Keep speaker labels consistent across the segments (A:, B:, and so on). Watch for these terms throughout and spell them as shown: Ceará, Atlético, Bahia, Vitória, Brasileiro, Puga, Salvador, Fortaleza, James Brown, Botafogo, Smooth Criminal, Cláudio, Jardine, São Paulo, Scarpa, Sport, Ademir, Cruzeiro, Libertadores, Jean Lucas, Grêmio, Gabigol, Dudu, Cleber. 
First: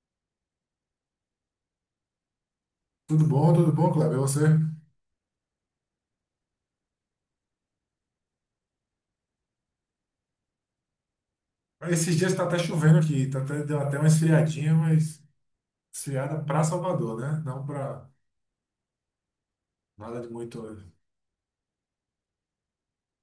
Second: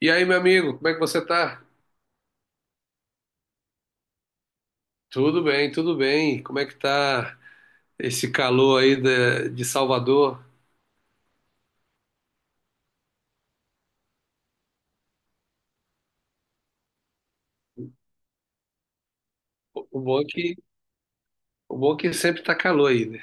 A: E aí, meu amigo, como é que você tá?
B: Tudo bom, Cláudio? E você?
A: Tudo bem, tudo bem. Como é que tá esse calor aí de Salvador?
B: Esses dias está até chovendo aqui, tá até, deu até uma esfriadinha, mas esfriada para Salvador, né? Não para
A: O bom
B: nada
A: é
B: de
A: que,
B: muito,
A: o bom é que sempre tá calor aí,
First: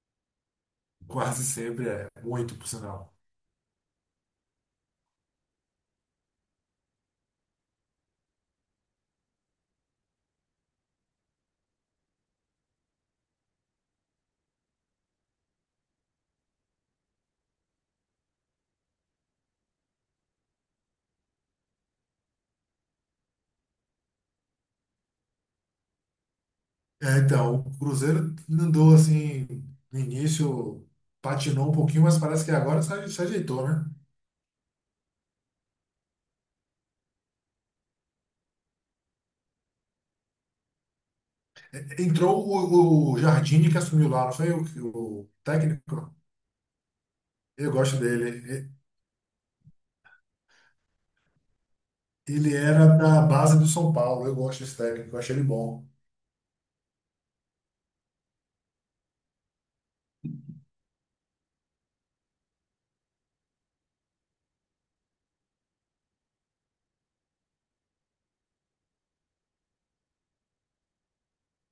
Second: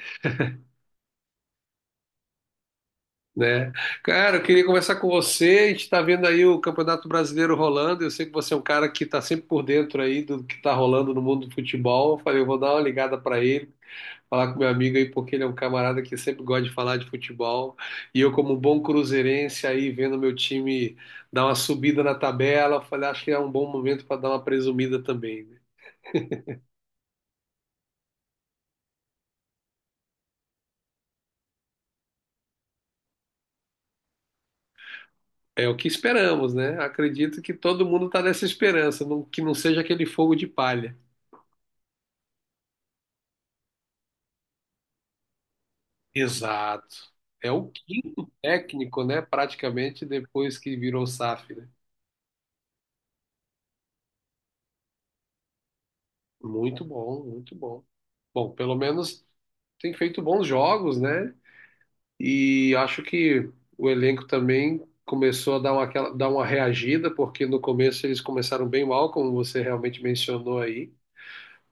B: quase sempre é muito, por sinal.
A: né? Cara, eu queria conversar com você. A gente tá vendo aí o Campeonato Brasileiro rolando. Eu sei que você é um cara que tá sempre por dentro aí do que tá rolando no mundo do futebol. Eu falei, eu vou dar uma ligada pra ele, falar com meu amigo aí, porque ele é um camarada que sempre gosta de falar de futebol. E eu, como bom cruzeirense, aí vendo meu time dar uma subida na tabela, eu falei, acho que é um bom momento para dar uma presumida também, né?
B: É, então, o Cruzeiro andou assim, no início patinou um pouquinho, mas parece que agora se ajeitou, né?
A: É o que esperamos, né? Acredito que todo mundo está nessa esperança, não- que não seja aquele fogo de palha.
B: Entrou o Jardine que assumiu lá, não foi o técnico?
A: Exato. É o
B: Eu gosto dele.
A: quinto técnico, né? Praticamente depois que virou SAF, né?
B: Ele era da base do São Paulo, eu gosto desse técnico, eu achei ele bom.
A: Muito bom, muito bom. Bom, pelo menos tem feito bons jogos, né? E acho que o elenco também começou a dar uma, aquela- dar uma reagida, porque no começo eles começaram bem mal, como você realmente mencionou aí.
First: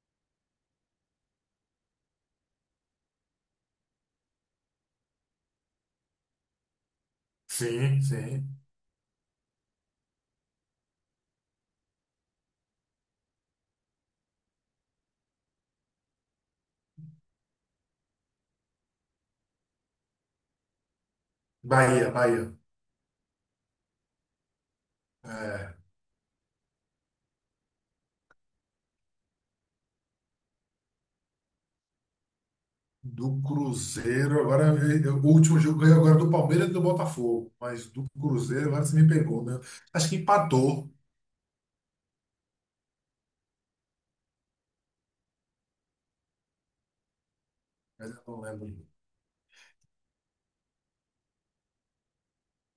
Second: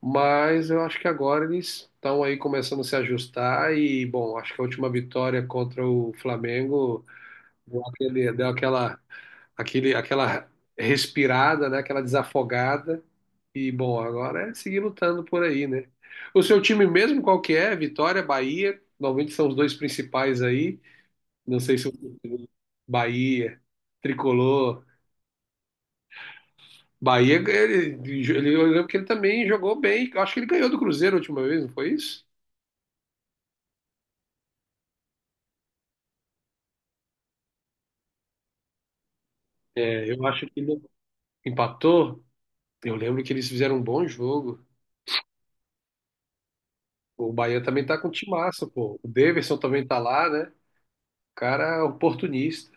A: Mas eu acho que agora eles estão aí começando a se ajustar e, bom, acho que a última vitória contra o Flamengo deu
B: Sim,
A: aquele, deu
B: sim.
A: aquela, aquele, aquela respirada, né? Aquela desafogada. E, bom, agora é seguir lutando por aí, né? O seu time mesmo, qual que é? Vitória, Bahia, normalmente são os dois principais aí. Não sei se o
B: Bahia, Bahia.
A: Bahia, Tricolor.
B: É,
A: Bahia, ele, eu lembro que ele também jogou bem. Eu acho que ele ganhou do Cruzeiro a última vez, não foi isso?
B: do Cruzeiro, agora o último jogo ganhou agora é do Palmeiras e do Botafogo, mas do Cruzeiro agora você me pegou, né? Acho
A: É,
B: que
A: eu acho que ele
B: empatou,
A: empatou. Eu lembro que eles fizeram um bom jogo. O Bahia também tá com
B: mas
A: um
B: eu não
A: timaço,
B: lembro.
A: pô. O Daverson também tá lá, né? O cara é oportunista.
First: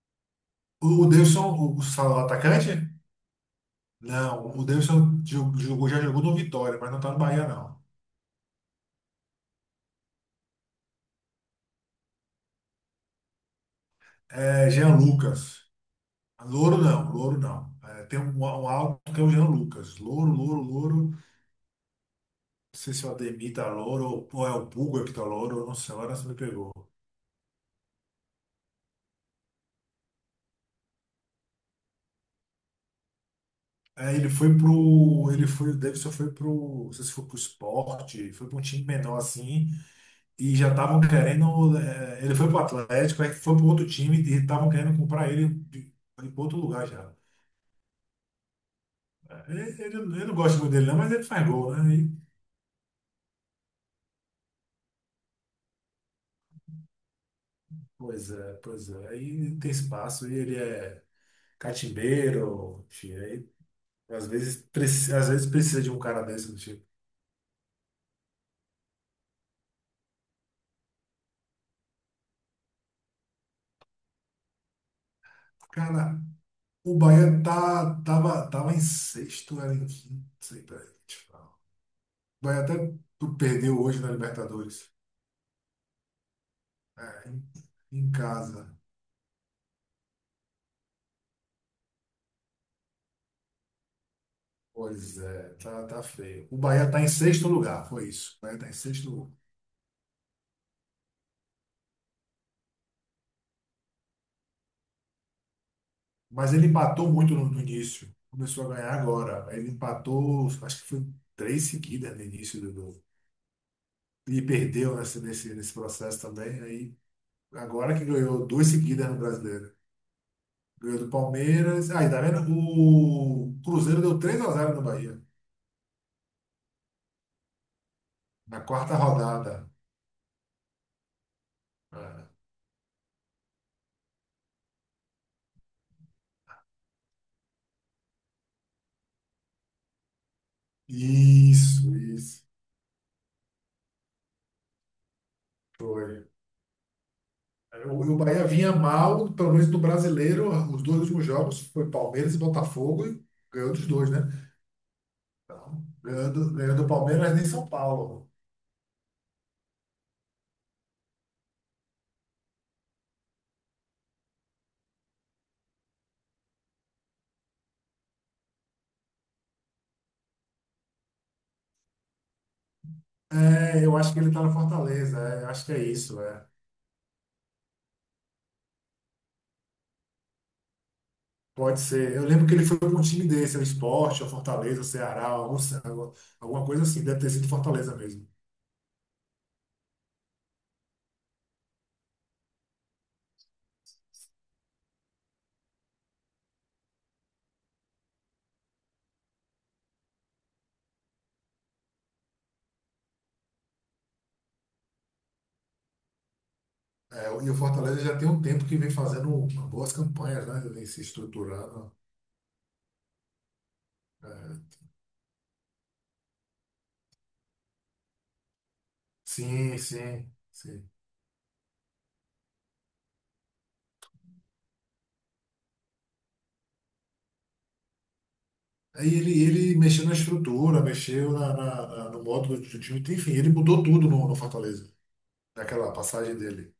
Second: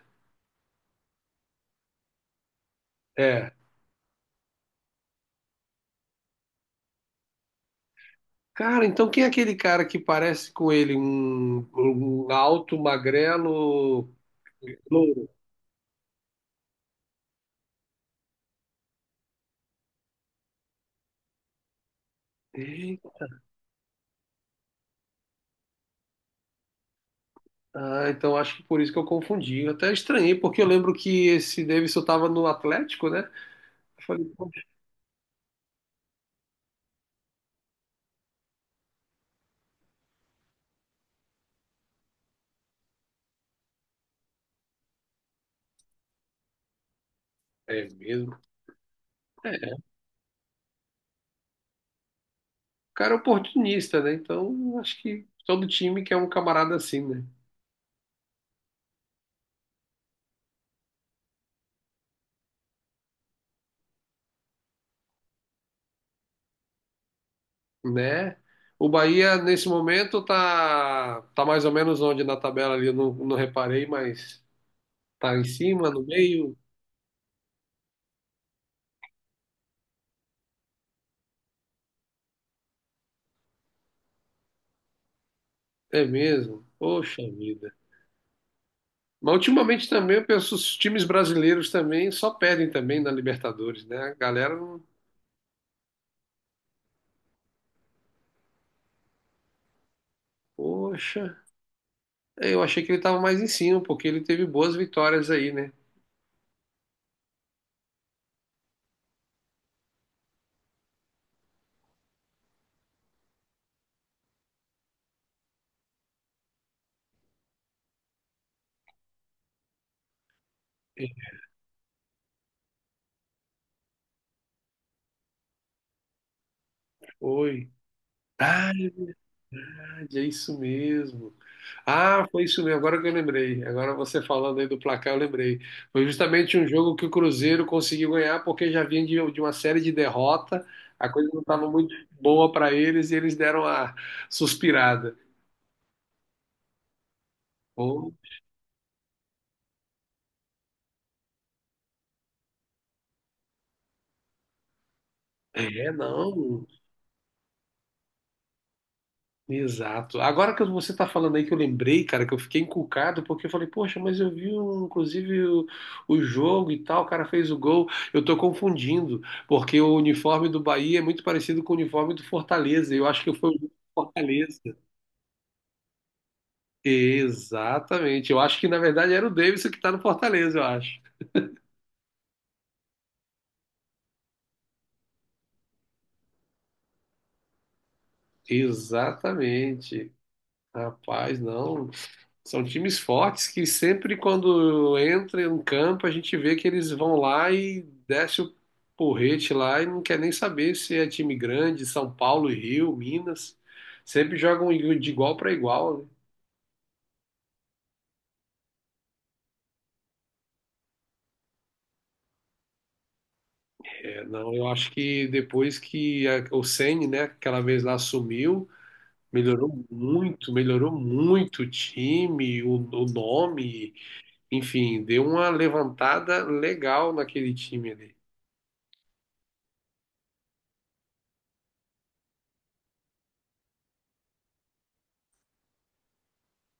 B: O Davidson, fala o atacante?
A: É.
B: Não, o Davidson jogou, já jogou no Vitória, mas não tá no Bahia, não.
A: Cara, então quem é aquele cara que parece com ele? Um alto, magrelo,
B: É Jean
A: louro?
B: Lucas. Louro não, Louro não. É, tem um, um alto que é o Jean Lucas. Louro, Louro, Louro. Não sei
A: É,
B: se é o Ademir tá Louro ou é o Puga que tá Louro, nossa, agora você me pegou.
A: ah, então acho que por isso que eu confundi. Eu até estranhei, porque eu lembro que esse Davidson estava no Atlético, né? Eu
B: Aí
A: falei,
B: ele foi
A: poxa,
B: pro. Ele foi, o Davidson foi pro. Não sei se foi pro esporte, foi pra um time menor assim, e já estavam querendo. Ele foi pro Atlético, aí foi pro outro time e estavam querendo comprar ele de outro lugar já.
A: é mesmo.
B: Ele,
A: É, o
B: ele, eu não gosto muito dele, não, mas ele faz gol, né?
A: cara é oportunista, né? Então acho que todo time quer um camarada assim, né?
B: Pois é, pois é. Aí tem espaço, e ele é catimbeiro, enfim, aí às vezes, às vezes precisa de um cara desse do tipo.
A: Né? O Bahia, nesse momento, tá mais ou menos onde na tabela ali, eu não reparei, mas tá em cima, no
B: Cara,
A: meio.
B: o Bahia tá, tava, tava em sexto, era em quinto, sei lá. Vai até tu perdeu hoje na Libertadores.
A: É mesmo. Poxa
B: É,
A: vida.
B: em casa.
A: Mas ultimamente também eu penso, os times brasileiros também só perdem também na Libertadores, né? A galera, não-
B: Pois é, tá, tá feio. O Bahia tá em sexto lugar, foi isso. O Bahia tá em sexto lugar.
A: poxa. É, eu achei que ele estava mais em cima, porque ele teve boas vitórias aí, né?
B: Mas ele empatou muito no início. Começou a ganhar agora. Ele empatou, acho que foi três seguidas no início E perdeu nesse processo também. Aí, agora que ganhou duas seguidas no Brasileiro. Ganhou do
A: Ele
B: Palmeiras. Aí, tá vendo? O Cruzeiro deu 3 a zero no Bahia.
A: foi.
B: Na quarta rodada.
A: Verdade, é isso mesmo. Ah,
B: É.
A: foi isso mesmo. Agora que eu lembrei. Agora você falando aí do placar, eu lembrei. Foi justamente um jogo que o Cruzeiro conseguiu ganhar, porque já vinha de uma série de derrota. A coisa não estava muito
B: Isso, isso.
A: boa para eles e eles deram a suspirada.
B: Foi. É,
A: Pô,
B: o Bahia vinha mal, pelo menos no brasileiro, os dois últimos jogos foi Palmeiras e Botafogo e ganhou dos dois, né? Então,
A: é, não.
B: ganhou Palmeiras nem São Paulo.
A: Exato. Agora que você está falando aí que eu lembrei, cara, que eu fiquei encucado, porque eu falei, poxa, mas eu vi um, inclusive o jogo e tal, o cara fez o gol. Eu tô confundindo, porque o uniforme do Bahia é muito parecido com o uniforme do Fortaleza. Eu acho que foi o jogo do
B: É, eu acho que ele tá na
A: Fortaleza.
B: Fortaleza, é, eu acho que é isso, é.
A: Exatamente. Eu acho que na verdade era o Davidson que tá no Fortaleza, eu acho.
B: Pode ser. Eu lembro que ele foi para um time desse, é o Sport, é o Fortaleza, o Ceará, algum, alguma coisa assim, deve ter sido Fortaleza mesmo.
A: Exatamente. Rapaz, não. São times fortes que sempre quando entra em campo a gente vê que eles vão lá e desce o porrete lá e não quer nem saber se é time grande, São Paulo, Rio, Minas. Sempre jogam de igual para igual, né?
B: É, e o Fortaleza já tem um tempo que vem fazendo boas campanhas, né? Vem se estruturando.
A: É, não, eu
B: É,
A: acho que depois que a- o Ceni, né, aquela vez lá sumiu,
B: sim, sim, sim.
A: melhorou muito o time, o nome, enfim, deu uma levantada legal naquele time ali.
B: Aí ele mexeu na estrutura, mexeu no modo do time, enfim, ele mudou tudo no Fortaleza, naquela passagem dele.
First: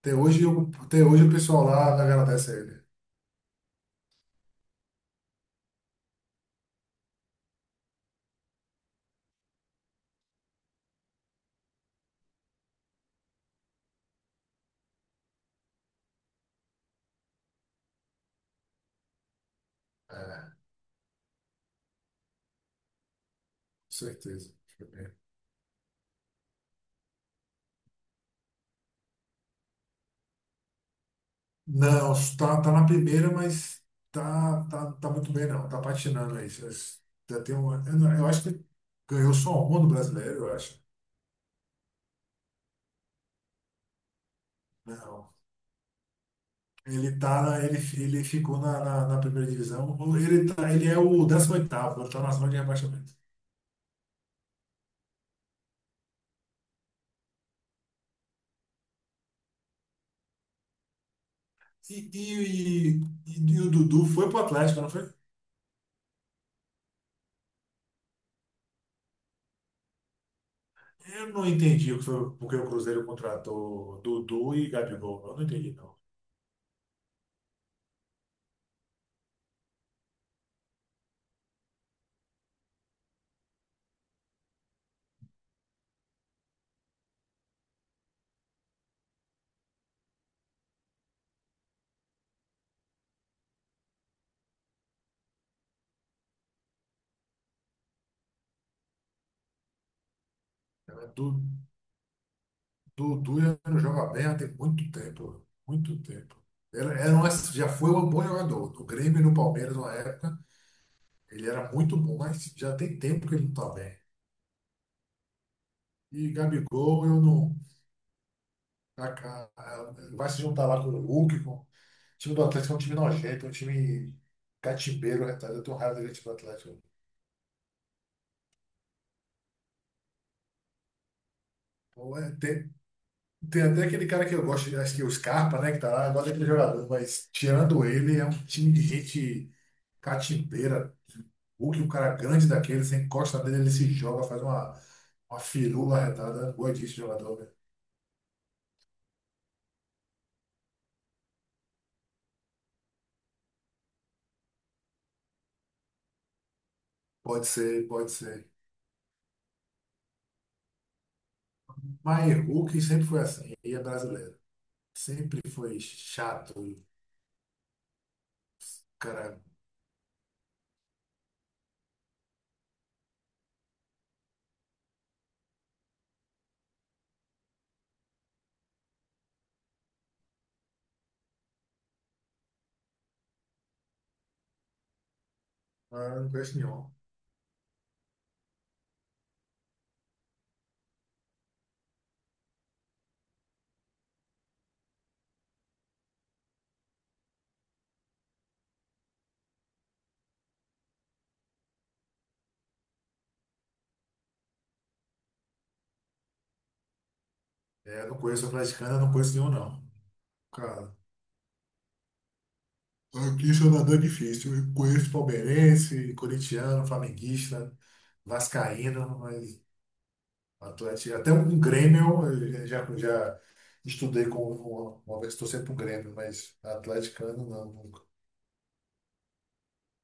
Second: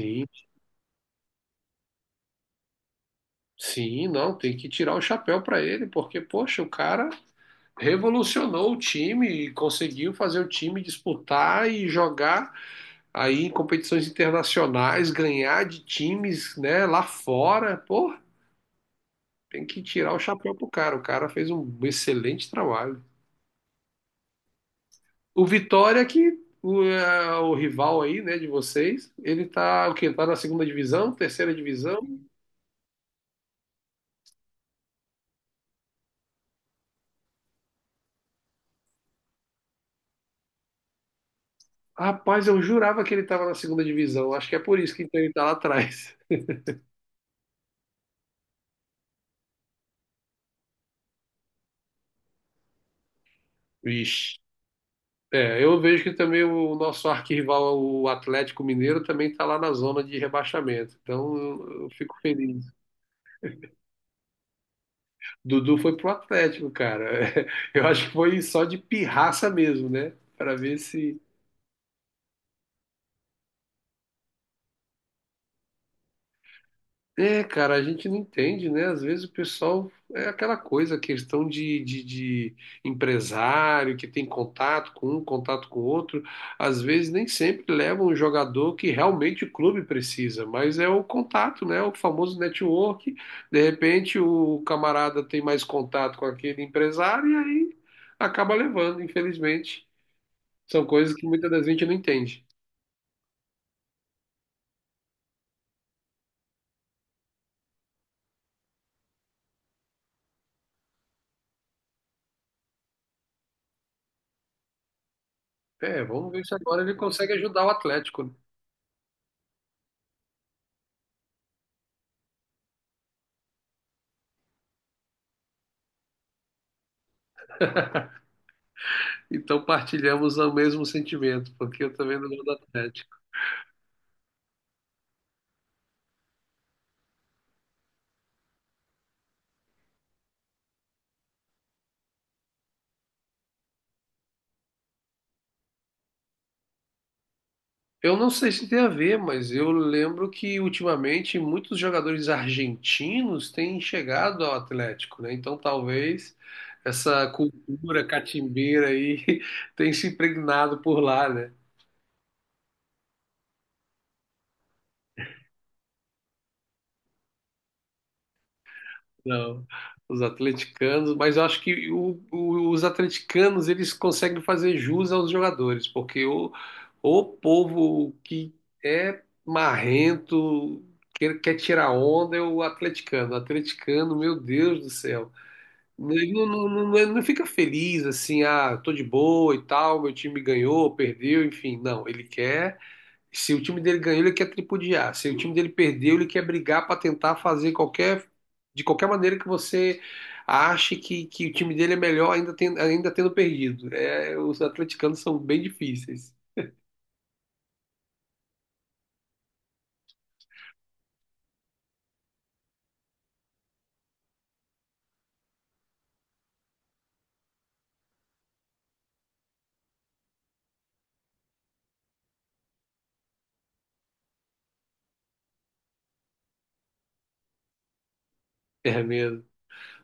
B: Até hoje, até hoje o pessoal lá agradece a ele.
A: Sim, não, tem que tirar o chapéu para ele, porque, poxa, o cara revolucionou o time e conseguiu fazer o time disputar e jogar aí em competições internacionais, ganhar de times, né, lá fora. Pô, tem que tirar
B: É,
A: o chapéu
B: com
A: pro cara. O cara fez um excelente trabalho.
B: certeza.
A: O Vitória, que o, é, o rival aí, né, de vocês, ele tá o quê? Tá na segunda divisão, terceira divisão?
B: Não, tá, tá na primeira, mas tá, tá, tá muito bem, não. Tá patinando aí. Já já tem uma, eu, não- eu acho que ganhou só uma do brasileiro, eu acho.
A: Rapaz, eu jurava que ele tava na segunda divisão. Acho que é por isso que então ele
B: Não.
A: tá lá atrás.
B: Ele tá na, ele ficou na primeira divisão. Ele, tá, ele é o décimo oitavo ele tá na zona de rebaixamento.
A: Vixe. É, eu vejo que também o nosso arquirrival, o Atlético Mineiro, também está lá na zona de rebaixamento. Então eu
B: E,
A: fico feliz.
B: e, e o Dudu foi pro Atlético, não foi?
A: Dudu foi pro Atlético, cara. Eu acho que foi só de pirraça mesmo, né? Para ver se
B: Eu não entendi o que foi, porque o Cruzeiro contratou Dudu e Gabigol. Eu não entendi, não.
A: é, cara, a gente não entende, né? Às vezes o pessoal é aquela coisa, questão de empresário que tem contato com um, contato com outro. Às vezes nem sempre leva um jogador que realmente o clube precisa, mas é o contato, né? O famoso network. De repente o camarada tem mais contato com aquele empresário e aí acaba levando, infelizmente. São
B: Era
A: coisas que
B: Du-
A: muitas das vezes a gente não entende.
B: Dudu já não joga bem há tem muito tempo. Muito tempo. Era, era um, já foi um bom jogador. No Grêmio e no Palmeiras, na época, ele era muito bom, mas já tem tempo que ele não está bem.
A: É, vamos
B: E
A: ver se agora ele
B: Gabigol, eu
A: consegue
B: não.
A: ajudar o Atlético, né?
B: Vai se juntar lá com o Hulk, com o time do Atlético, é um time nojento, é um time catimbeiro, retalho. Eu tenho raiva do time do Atlético.
A: Então partilhamos o mesmo sentimento, porque eu
B: Pô,
A: também não
B: é,
A: sou do
B: Tem,
A: Atlético.
B: tem até aquele cara que eu gosto, acho que é o Scarpa, né, que tá lá, eu gosto daquele jogador, mas tirando ele, é um time de gente catimbeira. O que um cara grande daquele, você encosta nele, ele se joga, faz uma firula arretada. Boa disso, jogador, velho.
A: Eu não sei se tem a ver, mas eu lembro que ultimamente muitos jogadores argentinos têm chegado ao Atlético, né? Então talvez essa
B: Pode ser,
A: cultura
B: pode ser.
A: catimbeira aí tenha se impregnado por lá, né?
B: Mas Hulk sempre foi assim, e é brasileiro. Sempre foi chato, cara.
A: Não, os atleticanos, mas eu acho que o- os atleticanos eles conseguem fazer jus aos jogadores, porque o povo que é marrento, que quer tirar onda, é o atleticano. O atleticano, meu Deus do céu,
B: Ah, eu não
A: ele não,
B: conheço
A: não, não,
B: nenhum.
A: não não fica feliz assim, ah, tô de boa e tal, meu time ganhou, perdeu, enfim, não, ele quer. Se o time dele ganhou, ele quer tripudiar. Se o time dele perdeu, ele quer brigar para tentar fazer qualquer de qualquer maneira que você ache que o time dele é melhor ainda, ten- ainda tendo perdido. É, os atleticanos são bem difíceis.
B: É, eu não conheço o atleticano, eu não conheço nenhum, não. Cara, aqui em é difícil. Eu conheço palmeirense, corintiano, flamenguista, vascaíno, mas Atlético, até um Grêmio, eu já, já estudei com uma vez, estou sempre um Grêmio, mas atleticano não, nunca.
A: É mesmo.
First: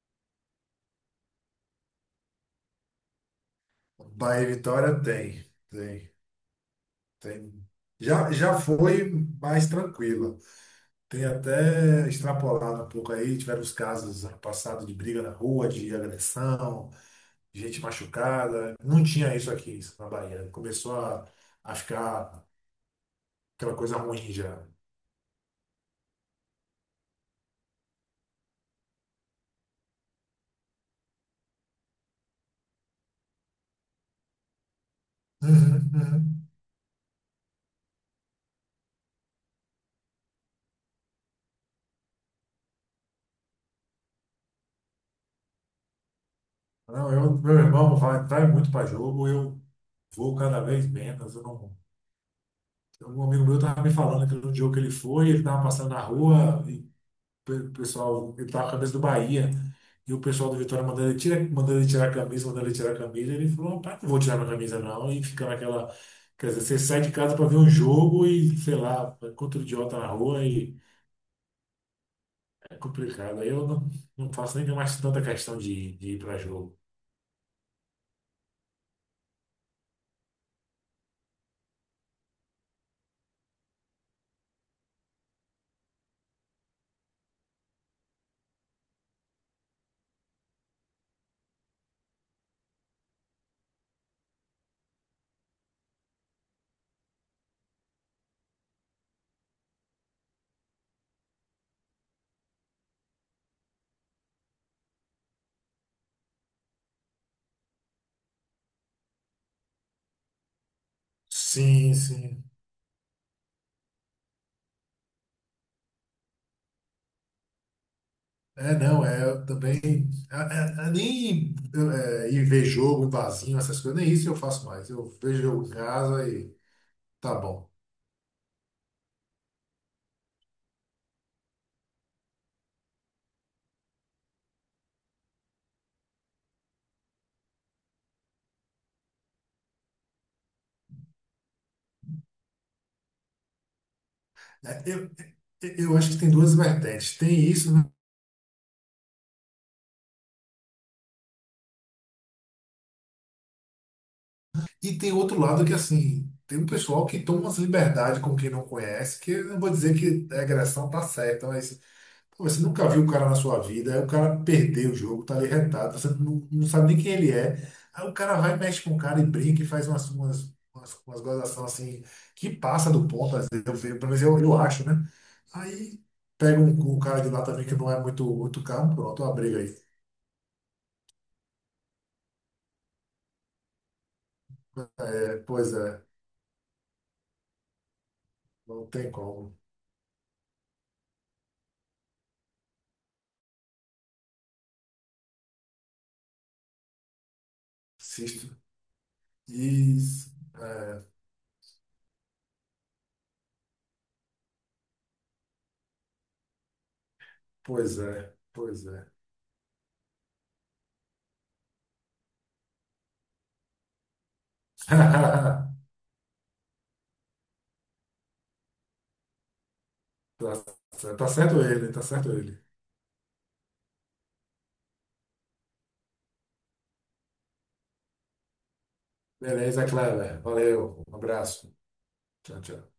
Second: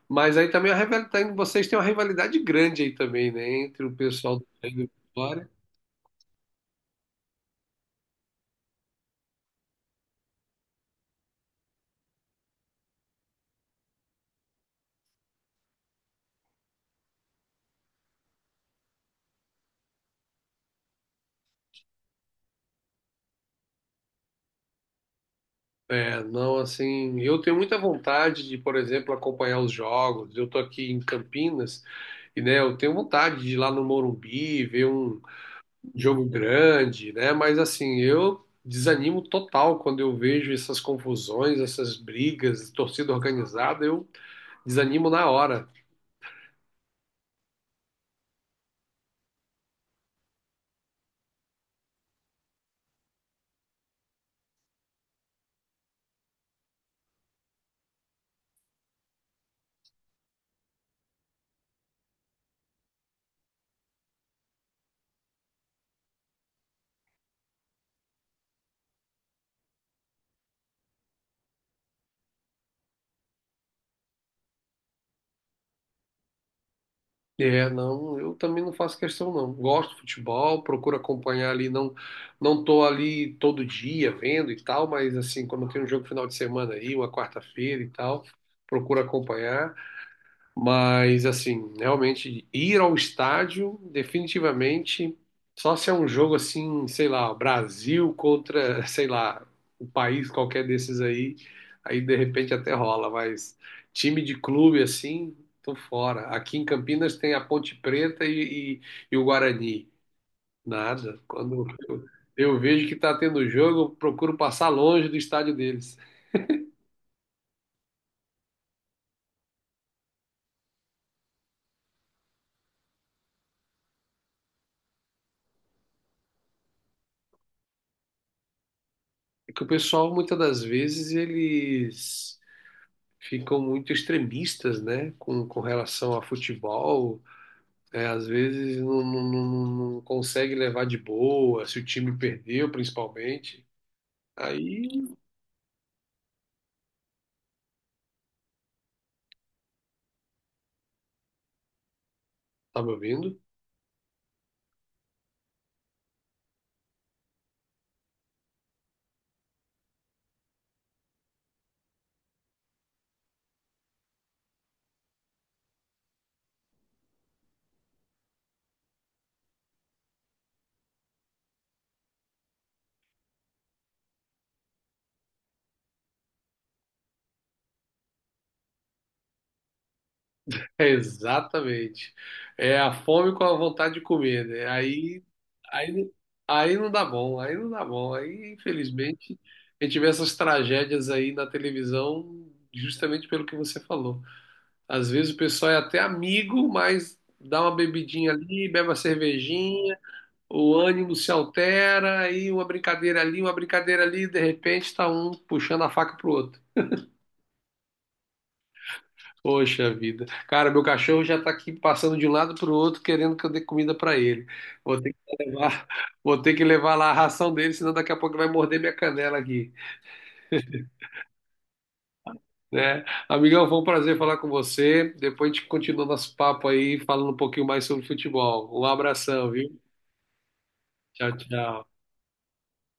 A: Mas aí também a rivalidade, vocês têm uma rivalidade grande aí também, né? Entre o pessoal
B: Bahia e
A: do Bahia e do
B: Vitória tem,
A: Vitória.
B: tem, tem. Já, já foi mais tranquila. Tem até extrapolado um pouco aí, tiveram os casos ano passado de briga na rua, de agressão. Gente machucada. Não tinha isso aqui, isso na Bahia. Começou a ficar aquela coisa ruim já.
A: É, não, assim, eu tenho muita vontade de, por exemplo, acompanhar os jogos. Eu tô aqui em Campinas e, né, eu tenho vontade de ir lá no Morumbi, ver um
B: Uhum,
A: jogo
B: uhum.
A: grande, né? Mas assim, eu desanimo total quando eu vejo essas confusões, essas brigas, torcida organizada, eu desanimo na hora.
B: Não, eu, meu irmão vai, vai muito para jogo, eu vou cada vez menos. Eu não, um amigo meu estava me falando que no jogo que ele foi, ele estava passando na rua e o pessoal, ele estava com a camisa do Bahia. E o pessoal do Vitória mandando ele, tira, mandando ele tirar a camisa, mandando ele tirar a camisa. Ele falou, rapaz, não vou tirar minha camisa não. E fica naquela. Quer dizer, você sai de casa para ver um jogo e, sei lá, encontra o idiota na rua e é complicado. Aí eu não, não faço nem mais tanta questão de ir para jogo.
A: É, não, eu também não faço questão não. Gosto de futebol, procuro acompanhar ali, não tô ali todo dia vendo e tal, mas assim, quando tem um jogo final de semana aí, uma quarta-feira e tal, procuro acompanhar. Mas, assim, realmente ir ao estádio, definitivamente, só se é um jogo assim, sei lá, Brasil contra, sei lá, o país qualquer desses aí, aí de repente até rola, mas time de clube assim, tô fora. Aqui em Campinas tem a Ponte Preta e e o Guarani. Nada. Quando
B: Sim,
A: eu,
B: sim.
A: eu vejo que tá tendo jogo, eu procuro passar longe do estádio deles.
B: É, não, é eu também. É, nem ir ver jogo em barzinho, essas coisas, nem isso eu faço mais. Eu vejo jogo em casa e tá bom.
A: É que o pessoal, muitas das vezes, eles ficam muito extremistas, né, com relação a futebol. É, às vezes não consegue levar de boa, se o time perdeu, principalmente.
B: É,
A: Aí,
B: eu, é, eu acho que tem duas vertentes. Tem isso, né?
A: tá me ouvindo?
B: E tem outro lado que, assim, tem um pessoal que toma umas liberdades com quem não conhece, que eu não vou dizer que a agressão tá certa, mas. Pô, você nunca viu o cara na sua vida, aí o cara perdeu o jogo, tá ali retado, você não, não sabe nem quem ele é. Aí o cara vai, mexe com o cara e brinca e faz umas gozações assim, que passa do ponto, às vezes, eu, vejo, pelo menos eu acho, né? Aí pega um cara de lá também que não é muito, muito carro, pronto, uma briga aí.
A: É, exatamente. É a fome com a vontade de comer, né?
B: É, pois é,
A: Aí, aí não dá bom, aí não dá bom. Aí,
B: não tem
A: infelizmente,
B: como.
A: a gente vê essas tragédias aí na televisão justamente pelo que você falou. Às vezes o pessoal é até amigo, mas dá uma bebidinha
B: Insisto.
A: ali, bebe uma cervejinha,
B: Isso.
A: o
B: É,
A: ânimo se altera, aí uma brincadeira ali, de repente tá um puxando a faca pro outro.
B: pois é, pois é.
A: Poxa vida. Cara, meu cachorro já tá aqui passando de um lado pro outro, querendo que eu dê comida pra ele. Vou ter que levar, vou ter que levar lá a ração dele, senão daqui a pouco ele vai morder minha canela aqui,
B: Tá, tá certo ele, tá certo ele.
A: né? Amigão, foi um prazer falar com você. Depois a gente continua nosso papo aí, falando um pouquinho mais sobre futebol. Um abração, viu?
B: Beleza, Cleber. Valeu, um
A: Tchau,
B: abraço.
A: tchau.
B: Tchau, tchau.